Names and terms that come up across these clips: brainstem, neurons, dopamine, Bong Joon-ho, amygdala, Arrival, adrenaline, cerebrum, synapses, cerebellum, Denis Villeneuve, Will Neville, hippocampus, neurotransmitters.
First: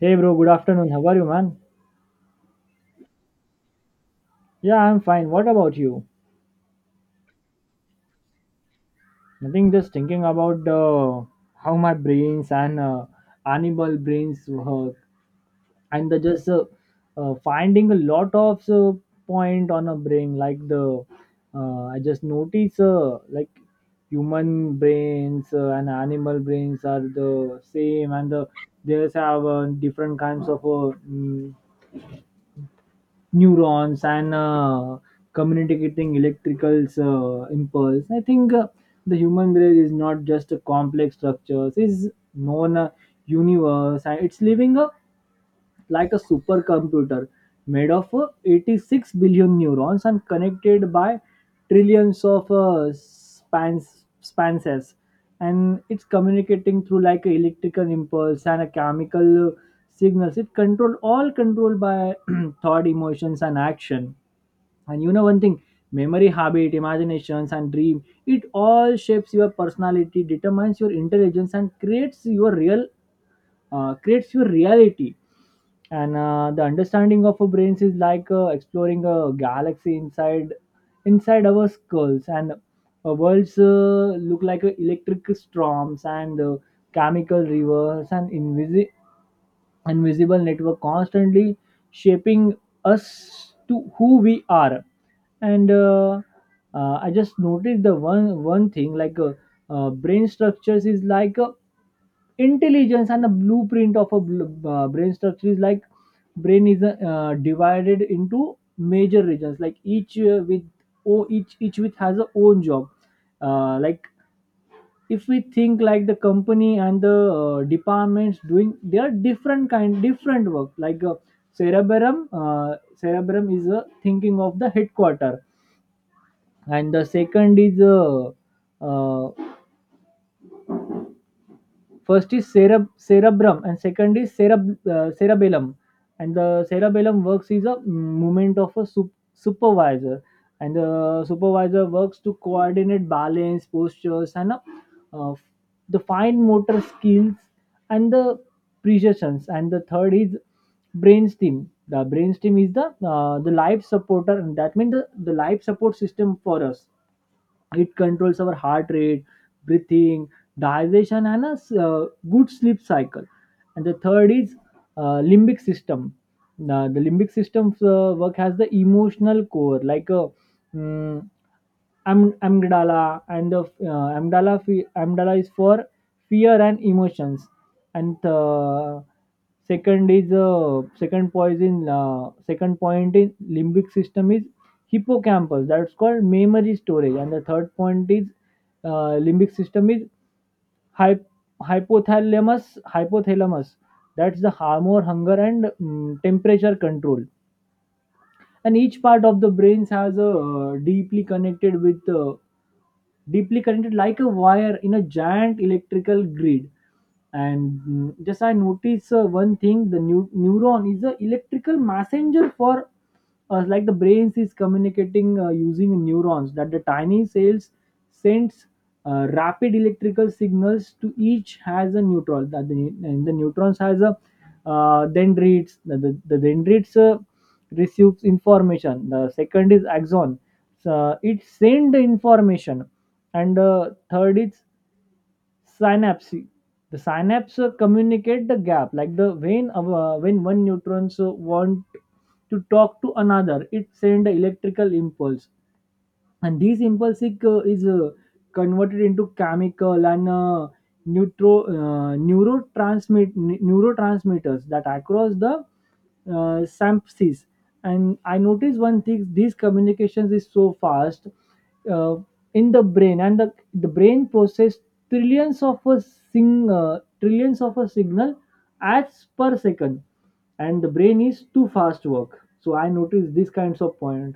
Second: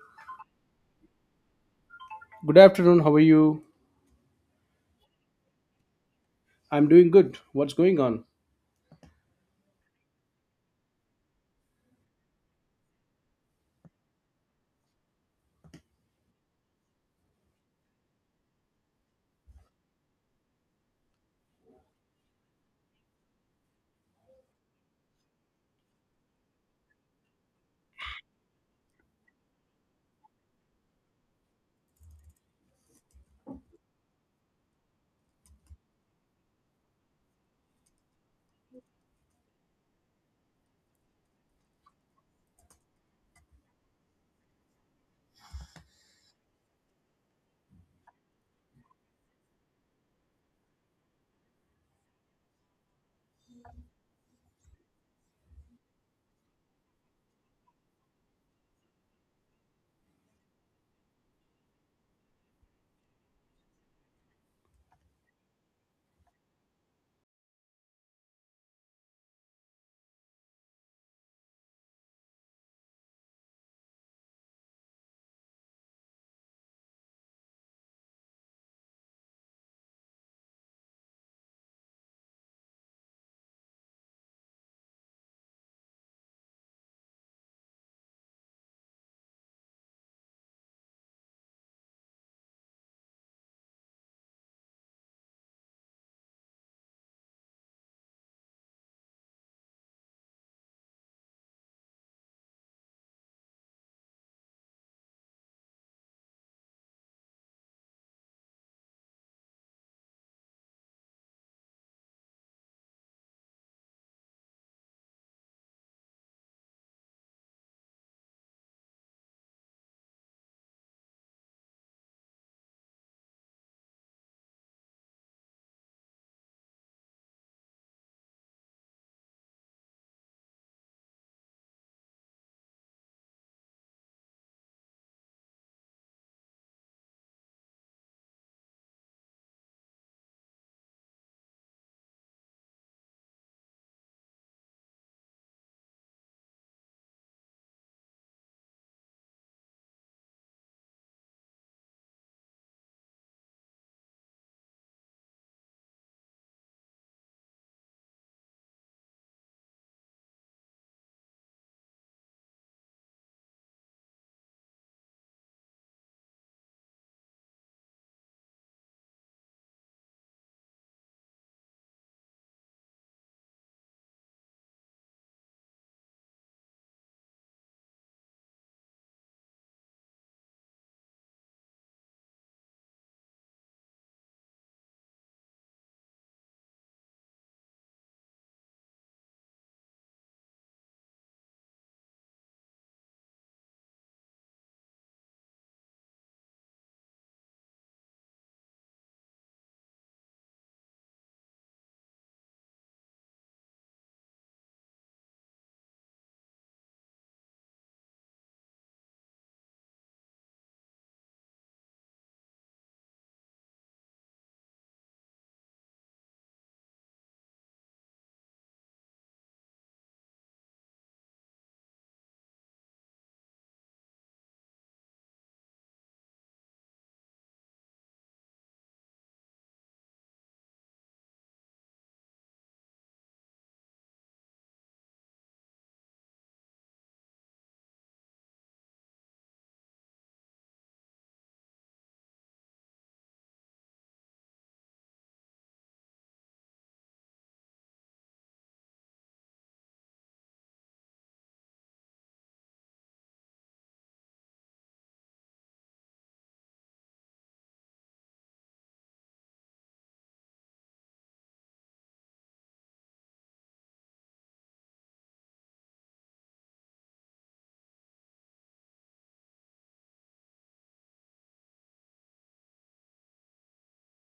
Hey bro, good afternoon. How are you, man? Good afternoon. How are you? Yeah, I'm fine. What about you? I'm doing good. What's going on? Nothing, just thinking about how my brains and animal brains work, and the just finding a lot of point on a brain like the I just notice like human brains and animal brains are the same, and the they just have different kinds of neurons and communicating electrical impulse. I think the human brain is not just a complex structure; it's known a universe, and it's living a like a supercomputer made of 86 billion neurons and connected by trillions of spanses. And it's communicating through like a electrical impulse and a chemical signals. It control all controlled by thought, emotions and action. And you know one thing, memory, habit, imaginations and dream, it all shapes your personality, determines your intelligence and creates your real creates your reality. And the understanding of our brains is like exploring a galaxy inside our skulls. And our worlds look like electric storms and chemical rivers and invisible network constantly shaping us to who we are. And I just noticed the one thing like brain structures is like intelligence. And the blueprint of a brain structure is like brain is divided into major regions, like each with oh each with has a own job, like if we think like the company and the departments doing they are different kind, different work, like cerebrum. Cerebrum is thinking of the headquarter. And the second is uh, first is cerebrum and second is cerebellum. And the cerebellum works is a movement of a supervisor. And the supervisor works to coordinate balance, postures, and uh, the fine motor skills and the precisions. And the third is brainstem. The brainstem is the life supporter, and that means the life support system for us. It controls our heart rate, breathing, digestion, and a good sleep cycle. And the third is limbic system. Now, the limbic system's work has the emotional core, like a mm, amygdala. And the amygdala, amygdala is for fear and emotions. And second is second point in limbic system is hippocampus, that's called memory storage. And the third point is limbic system is hy- hypothalamus. Hypothalamus, that's the hormone, hunger and temperature control. And each part of the brains has a deeply connected like a wire in a giant electrical grid. And just I notice one thing, the new neuron is a electrical messenger for us. Like the brains is communicating using neurons, that the tiny cells sends rapid electrical signals to each has a neutron that and the neutrons has a dendrites. The dendrites receives information. The second is axon, so it send the information. And third is synapse. The synapse communicate the gap, like the when one neutrons want to talk to another, it send a electrical impulse. And this impulsive is converted into chemical and neurotransmitters that across the synapses. And I noticed one thing, these communications is so fast uh, in the brain. And the brain process trillions of a sing trillions of a signal as per second. And the brain is too fast work, so I noticed these kinds of point.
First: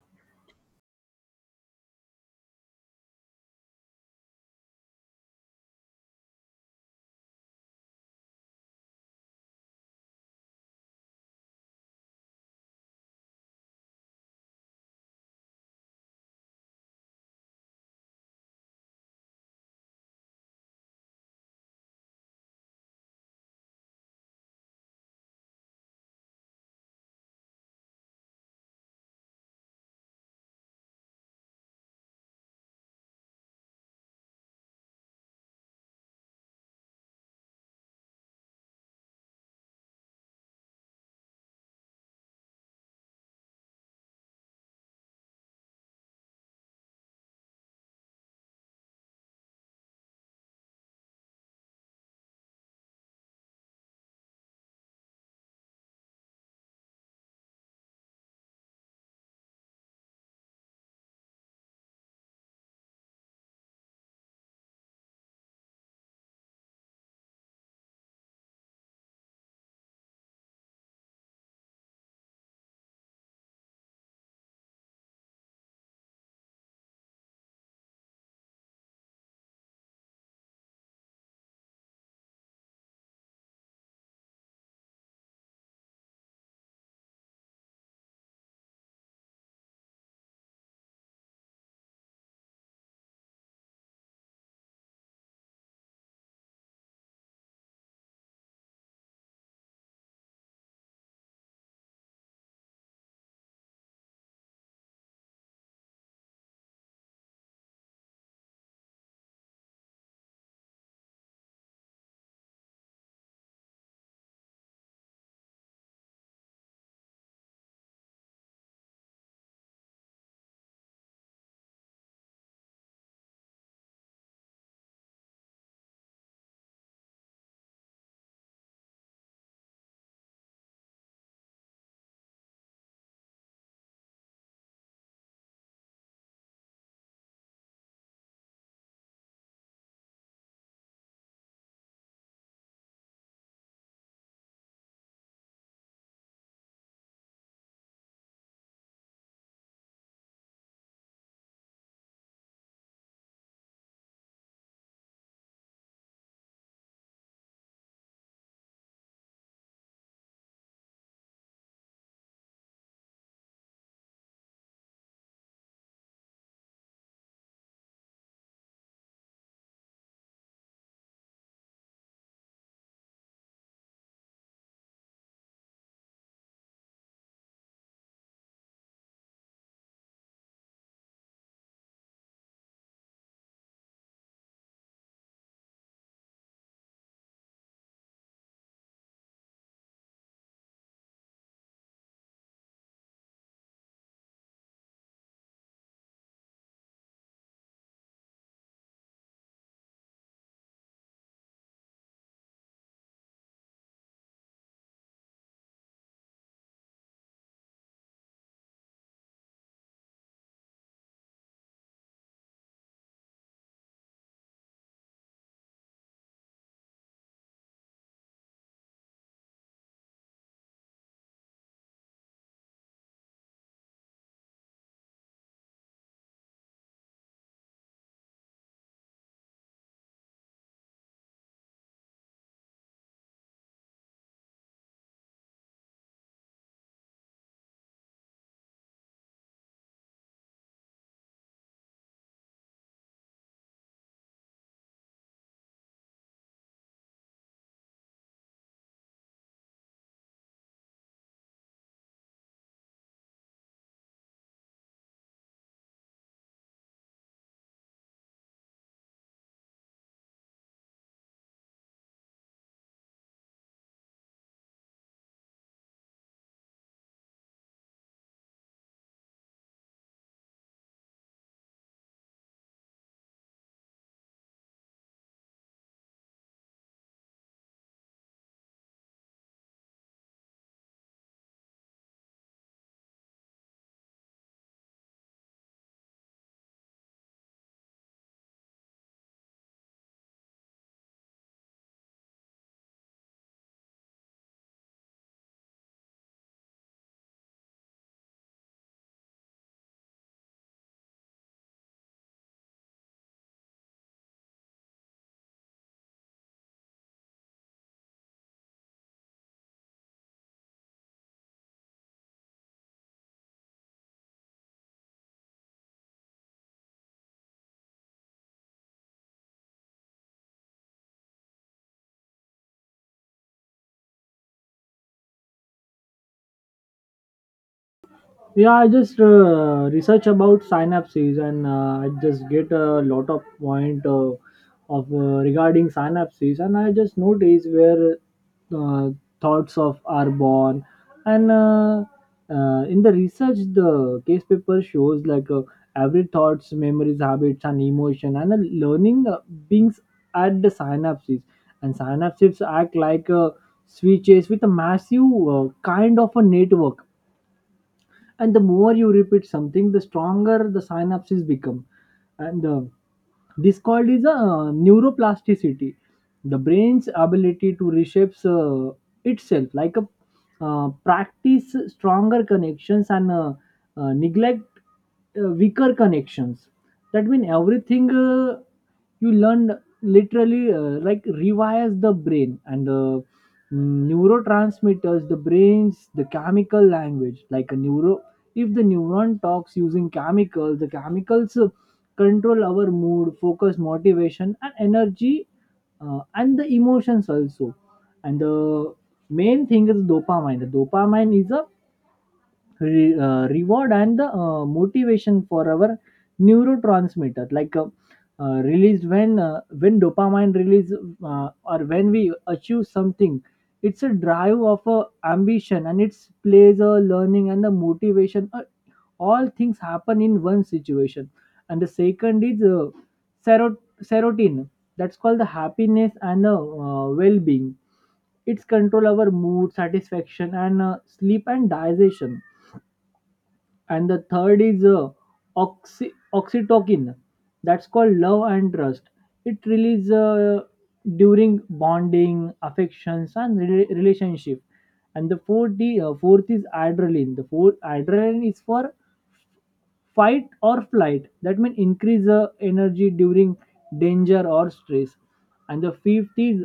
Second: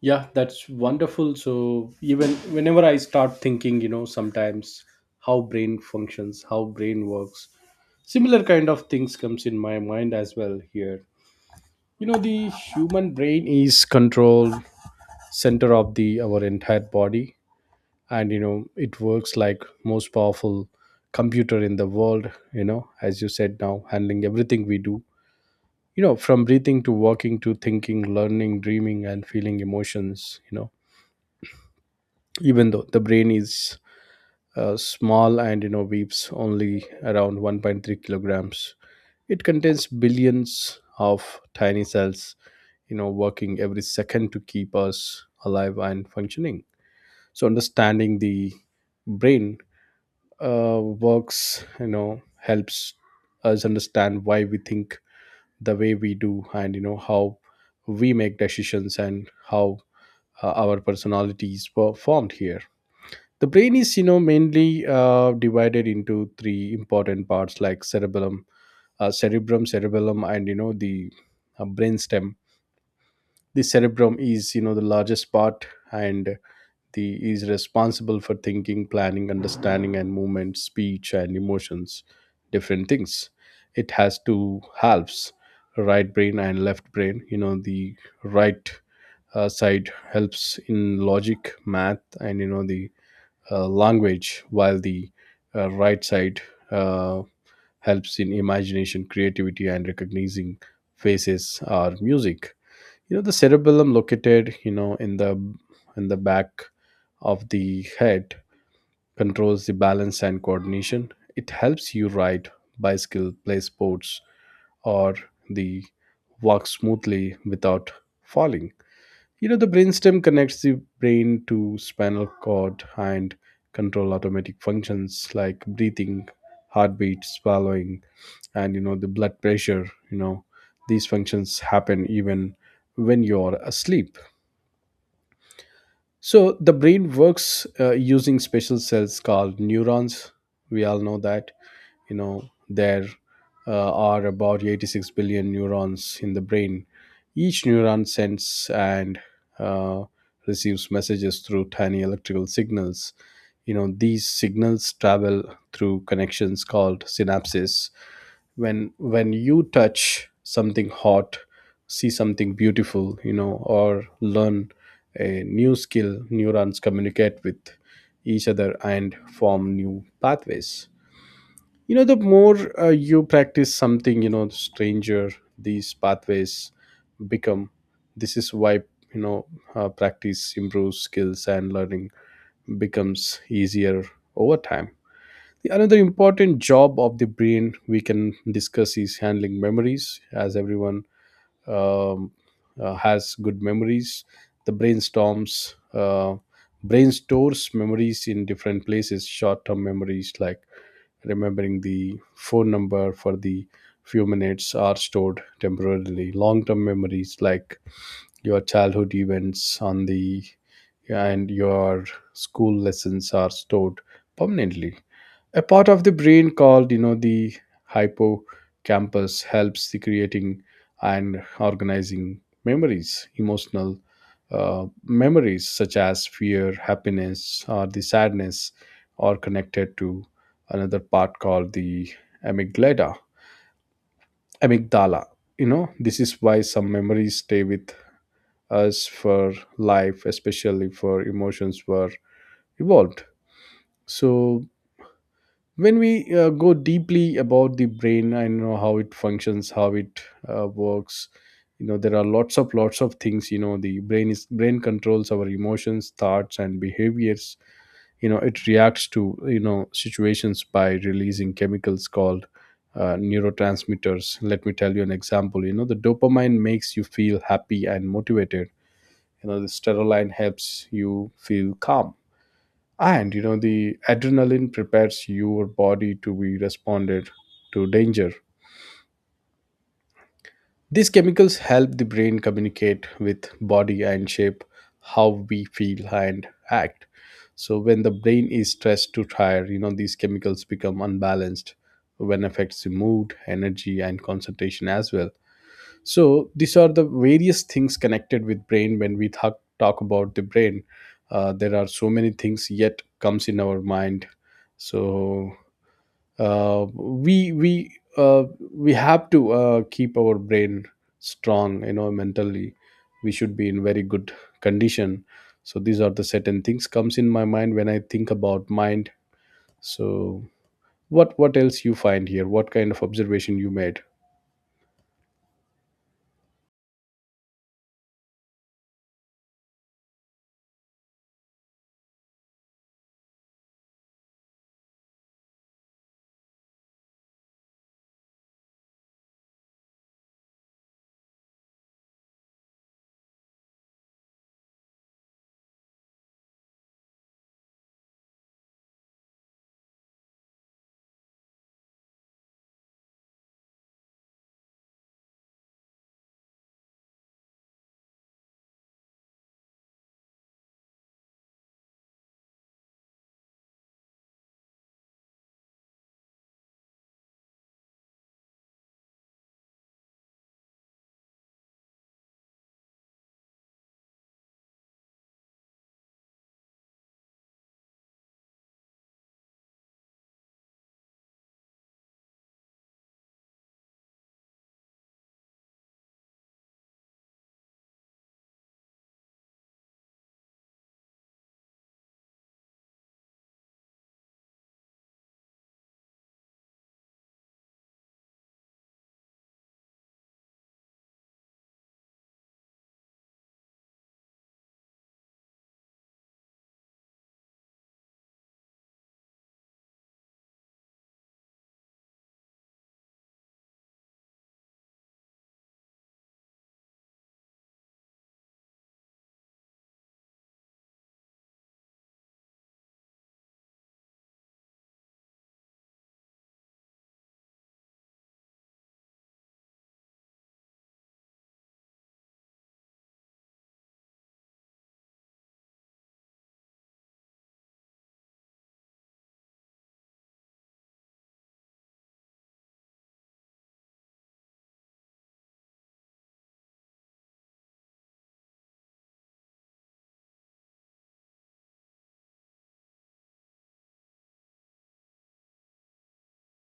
Yeah, that's wonderful. So even whenever I start thinking, you know, sometimes how brain functions, how brain works, similar kind of things comes in my mind as well here. You know, the human brain is control center of the our entire body, and you know, it works like most powerful computer in the world, you know, as you said now, handling everything we do, you know, from breathing to walking to thinking, learning, dreaming, and feeling emotions, you know. Even though the brain is small, and you know, weighs only around 1.3 kilograms, it contains billions of tiny cells, you know, working every second to keep us alive and functioning. So understanding the brain uh, works, you know, helps us understand why we think the way we do, and you know, how we make decisions, and how our personalities were formed here. The brain is, you know, mainly divided into three important parts like cerebellum, cerebrum, cerebellum, and you know, the brainstem. The cerebrum is, you know, the largest part, and the is responsible for thinking, planning, understanding, and movement, speech, and emotions, different things. It has two halves, right brain and left brain. You know, the right side helps in logic, math, and you know, the language, while the right side uh, helps in imagination, creativity, and recognizing faces or music. You know, the cerebellum located, you know, in the back of the head, controls the balance and coordination. It helps you ride bicycle, play sports, or the walk smoothly without falling. You know, the brainstem connects the brain to spinal cord and control automatic functions like breathing, heartbeat, swallowing, and you know, the blood pressure. You know, these functions happen even when you're asleep. So the brain works using special cells called neurons. We all know that. You know, there are about 86 billion neurons in the brain. Each neuron sends and uh, receives messages through tiny electrical signals. You know, these signals travel through connections called synapses. When you touch something hot, see something beautiful, you know, or learn a new skill, neurons communicate with each other and form new pathways. You know, the more you practice something, you know, stranger these pathways become. This is why, you know, practice improves skills and learning becomes easier over time. Another important job of the brain we can discuss is handling memories. As everyone um, has good memories, the brain stores memories in different places. Short-term memories like remembering the phone number for the few minutes are stored temporarily. Long-term memories like your childhood events on the and your school lessons are stored permanently. A part of the brain called, you know, the hippocampus helps the creating and organizing memories. Emotional memories such as fear, happiness, or the sadness are connected to another part called the amygdala, amygdala. You know, this is why some memories stay with us for life, especially for emotions were evolved. So when we go deeply about the brain and you know how it functions, how it works, you know, there are lots of things. You know, the brain is brain controls our emotions, thoughts, and behaviors. You know, it reacts to, you know, situations by releasing chemicals called neurotransmitters. Let me tell you an example. You know, the dopamine makes you feel happy and motivated. You know, the sterolene helps you feel calm, and you know, the adrenaline prepares your body to be responded to danger. These chemicals help the brain communicate with body and shape how we feel and act. So when the brain is stressed to tired, you know, these chemicals become unbalanced, when affects the mood, energy, and concentration as well. So these are the various things connected with brain. When we talk about the brain, there are so many things yet comes in our mind. So uh, we we uh, we have to keep our brain strong. You know, mentally we should be in very good condition. So these are the certain things comes in my mind when I think about mind. So what else you find here, what kind of observation you made? Yeah, I just research about synapses, and I just get a lot of point of regarding synapses, and I just notice where uh, thoughts of are born. And in the research, the case paper shows like every thoughts, memories, habits, and emotion, and learning beings at the synapses. And synapses act like switches with a massive kind of a network. And the more you repeat something, the stronger the synapses become. And this called is a neuroplasticity, the brain's ability to reshape itself. Like a practice stronger connections and neglect weaker connections. That means everything you learned literally like rewires the brain. And the neurotransmitters, the brains, the chemical language, like a neuro, if the neuron talks using chemicals, the chemicals control our mood, focus, motivation, and energy, and the emotions also. And the main thing is dopamine. The dopamine is a reward and the motivation for our neurotransmitter, like. Released when dopamine release or when we achieve something. It's a drive of a ambition and it's plays a learning and the motivation, a all things happen in one situation. And the second is serot- serotonin, that's called the happiness and the well-being. It's control our mood, satisfaction and sleep and digestion. And the third is oxytocin, that's called love and trust. It releases during bonding, affections and relationship. And the fourth, fourth is adrenaline. The fourth adrenaline is for fight or flight, that means increase the energy during danger or stress. And the fifth is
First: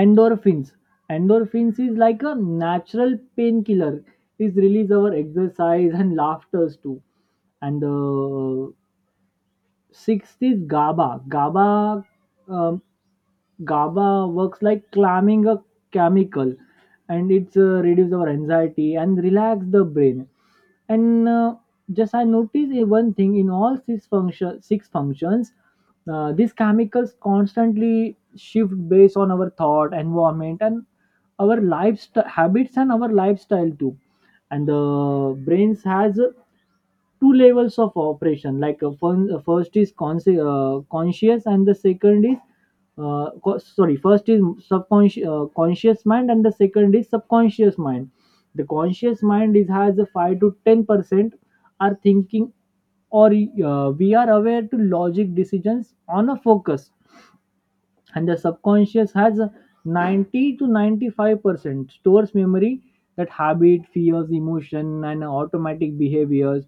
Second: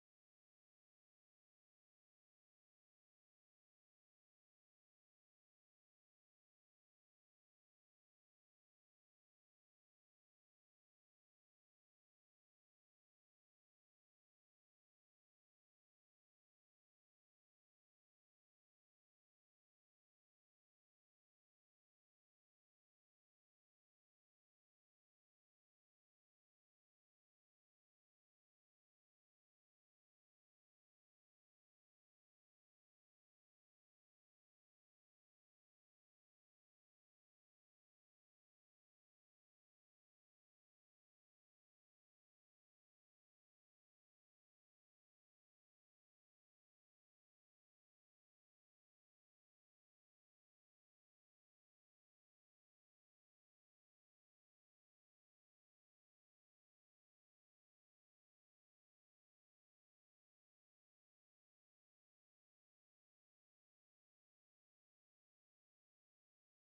endorphins. Endorphins is like a natural painkiller, is release our exercise and laughters too. And the sixth is GABA. GABA, um, GABA works like climbing a chemical, and it's reduce our anxiety and relax the brain. And just I noticed a one thing, in all six function, six functions, these chemicals constantly shift based on our thought, environment, and our lifestyle habits and our lifestyle too. And the brains has two levels of operation, like first is conscious and the second is sorry, first is subconscious conscious mind and the second is subconscious mind. The conscious mind is has a 5 to 10% are thinking, or we are aware to logic decisions on a focus. And the subconscious has a 90 to 95% stores memory, that habit, fears, emotion and automatic behaviors.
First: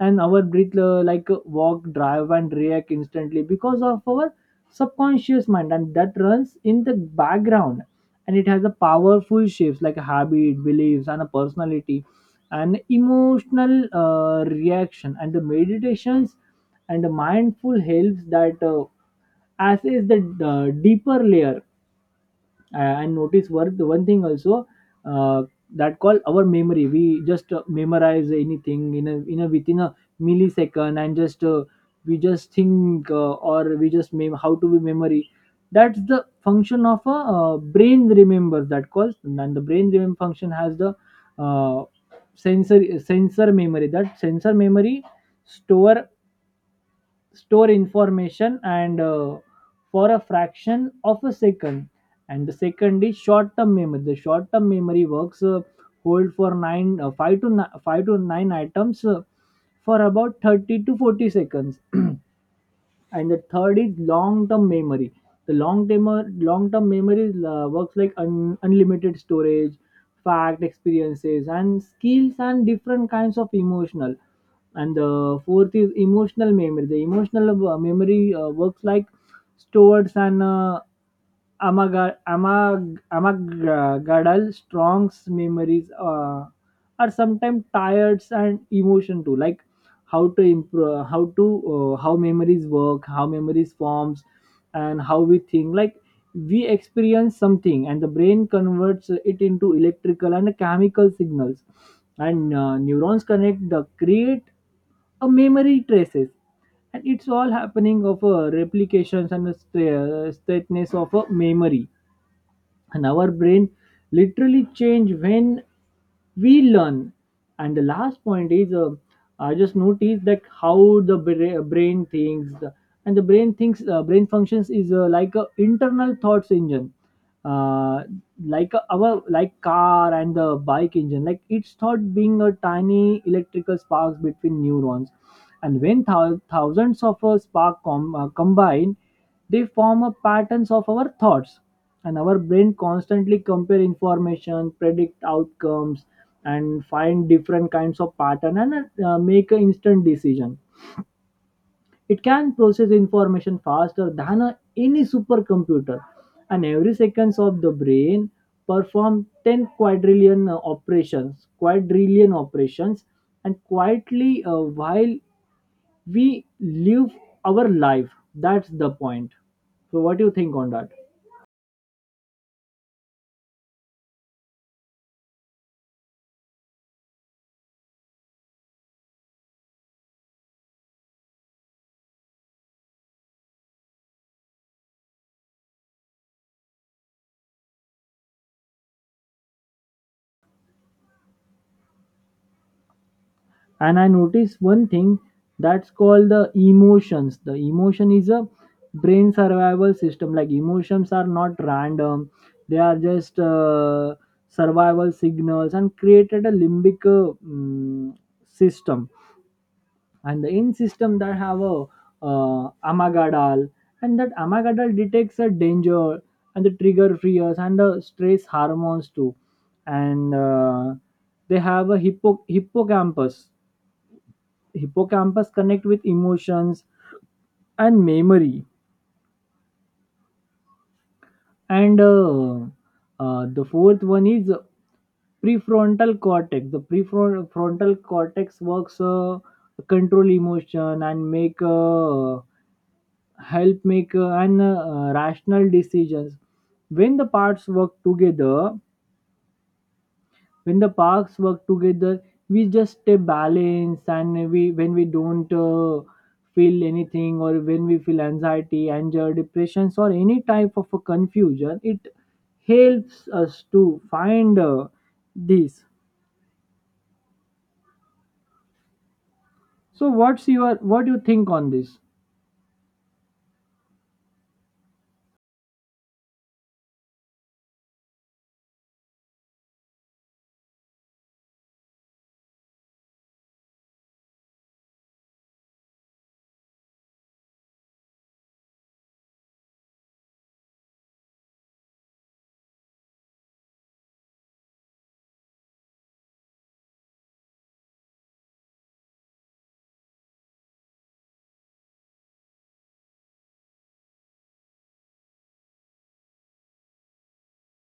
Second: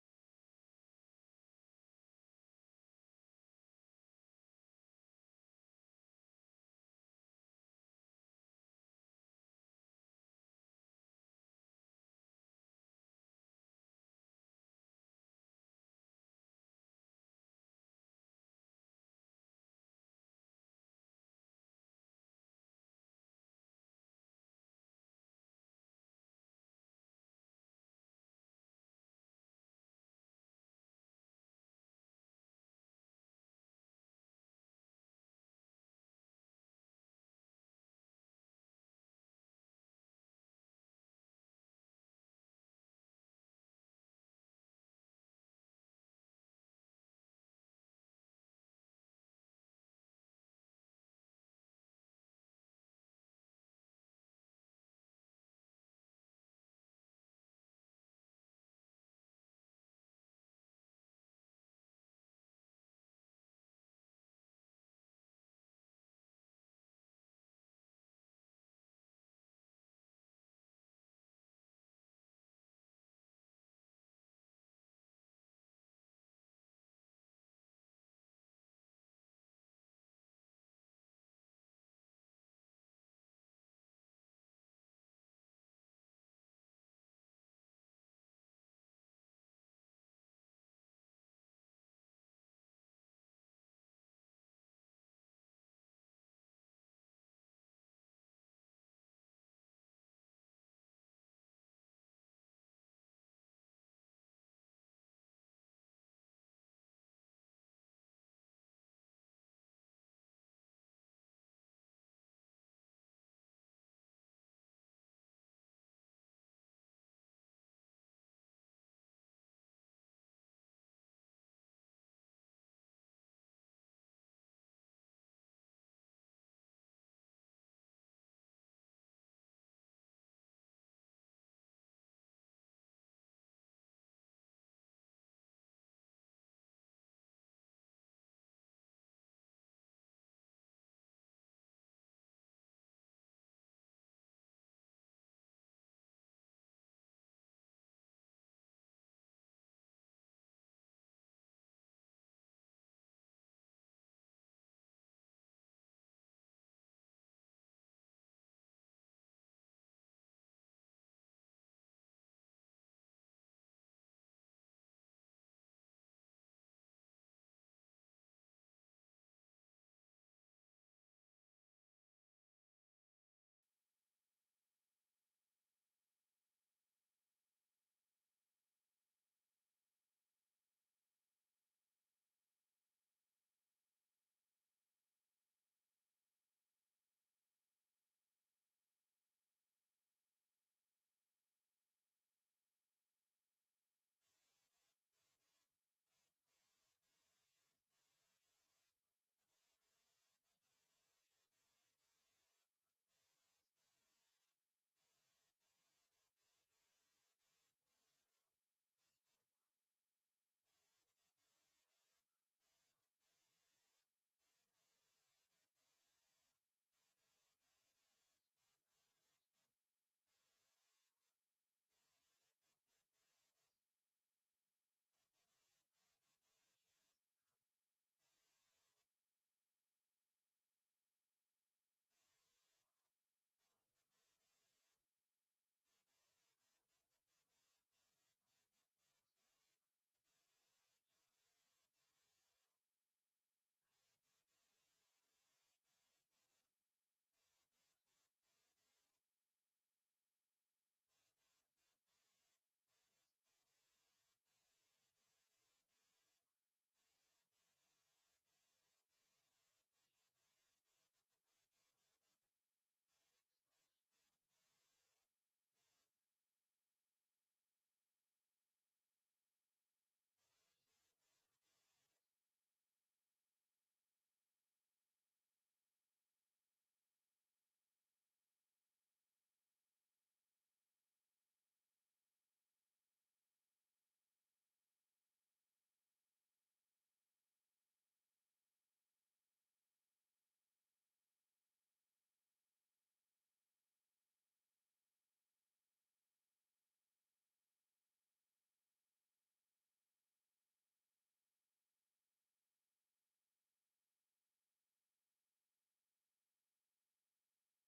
And our breath like walk, drive and react instantly because of our subconscious mind, and that runs in the background. And it has a powerful shifts like habit, beliefs and a personality and emotional reaction. And the meditations and the mindful helps that as is the deeper layer. And notice the one thing also, uh, that call our memory, we just memorize anything in in a within a millisecond. And just we just think or we just how to be memory, that's the function of a brain remembers, that calls. And the brain remember function has the uh, sensor memory. That sensor memory store store information and for a fraction of a second. And the second is short term memory. The short term memory works hold for 9 uh, 5 to 5 to 9 items for about 30 to 40 seconds. And the third is long term memory. The long term memory works like unlimited storage, fact, experiences and skills and different kinds of emotional. And the fourth is emotional memory. The emotional memory works like stores and amagadal, strong memories are sometimes tired and emotion too. Like how to improve, how to how memories work, how memories forms, and how we think. Like we experience something and the brain converts it into electrical and chemical signals. And neurons connect the create a memory traces. And it's all happening of a replications and a straightness of a memory. And our brain literally change when we learn. And the last point is I just noticed that how the brain thinks. And the brain thinks brain functions is like a internal thoughts engine, uh, like our, like car and the bike engine, like it's thought being a tiny electrical sparks between neurons. And when thousands of spark combine, they form a patterns of our thoughts. And our brain constantly compare information, predict outcomes and find different kinds of pattern and make an instant decision. It can process information faster than any supercomputer. And every seconds of the brain perform 10 quadrillion operations quadrillion operations, and quietly while we live our life. That's the point. So what do you think on that? And I noticed one thing, that's called the emotions. The emotion is a brain survival system, like emotions are not random, they are just survival signals and created a limbic system. And the in system that have a amagadal, and that amagadal detects a danger and the trigger fears and the stress hormones too. And they have a hippocampus. Hippocampus connect with emotions and memory. And the fourth one is prefrontal cortex. The prefrontal frontal cortex works control emotion and make help make an rational decisions. when the parts work together when the parts work together, we just stay balanced. And we when we don't feel anything, or when we feel anxiety, anger, depressions or any type of a confusion, it helps us to find this. So what do you think on this?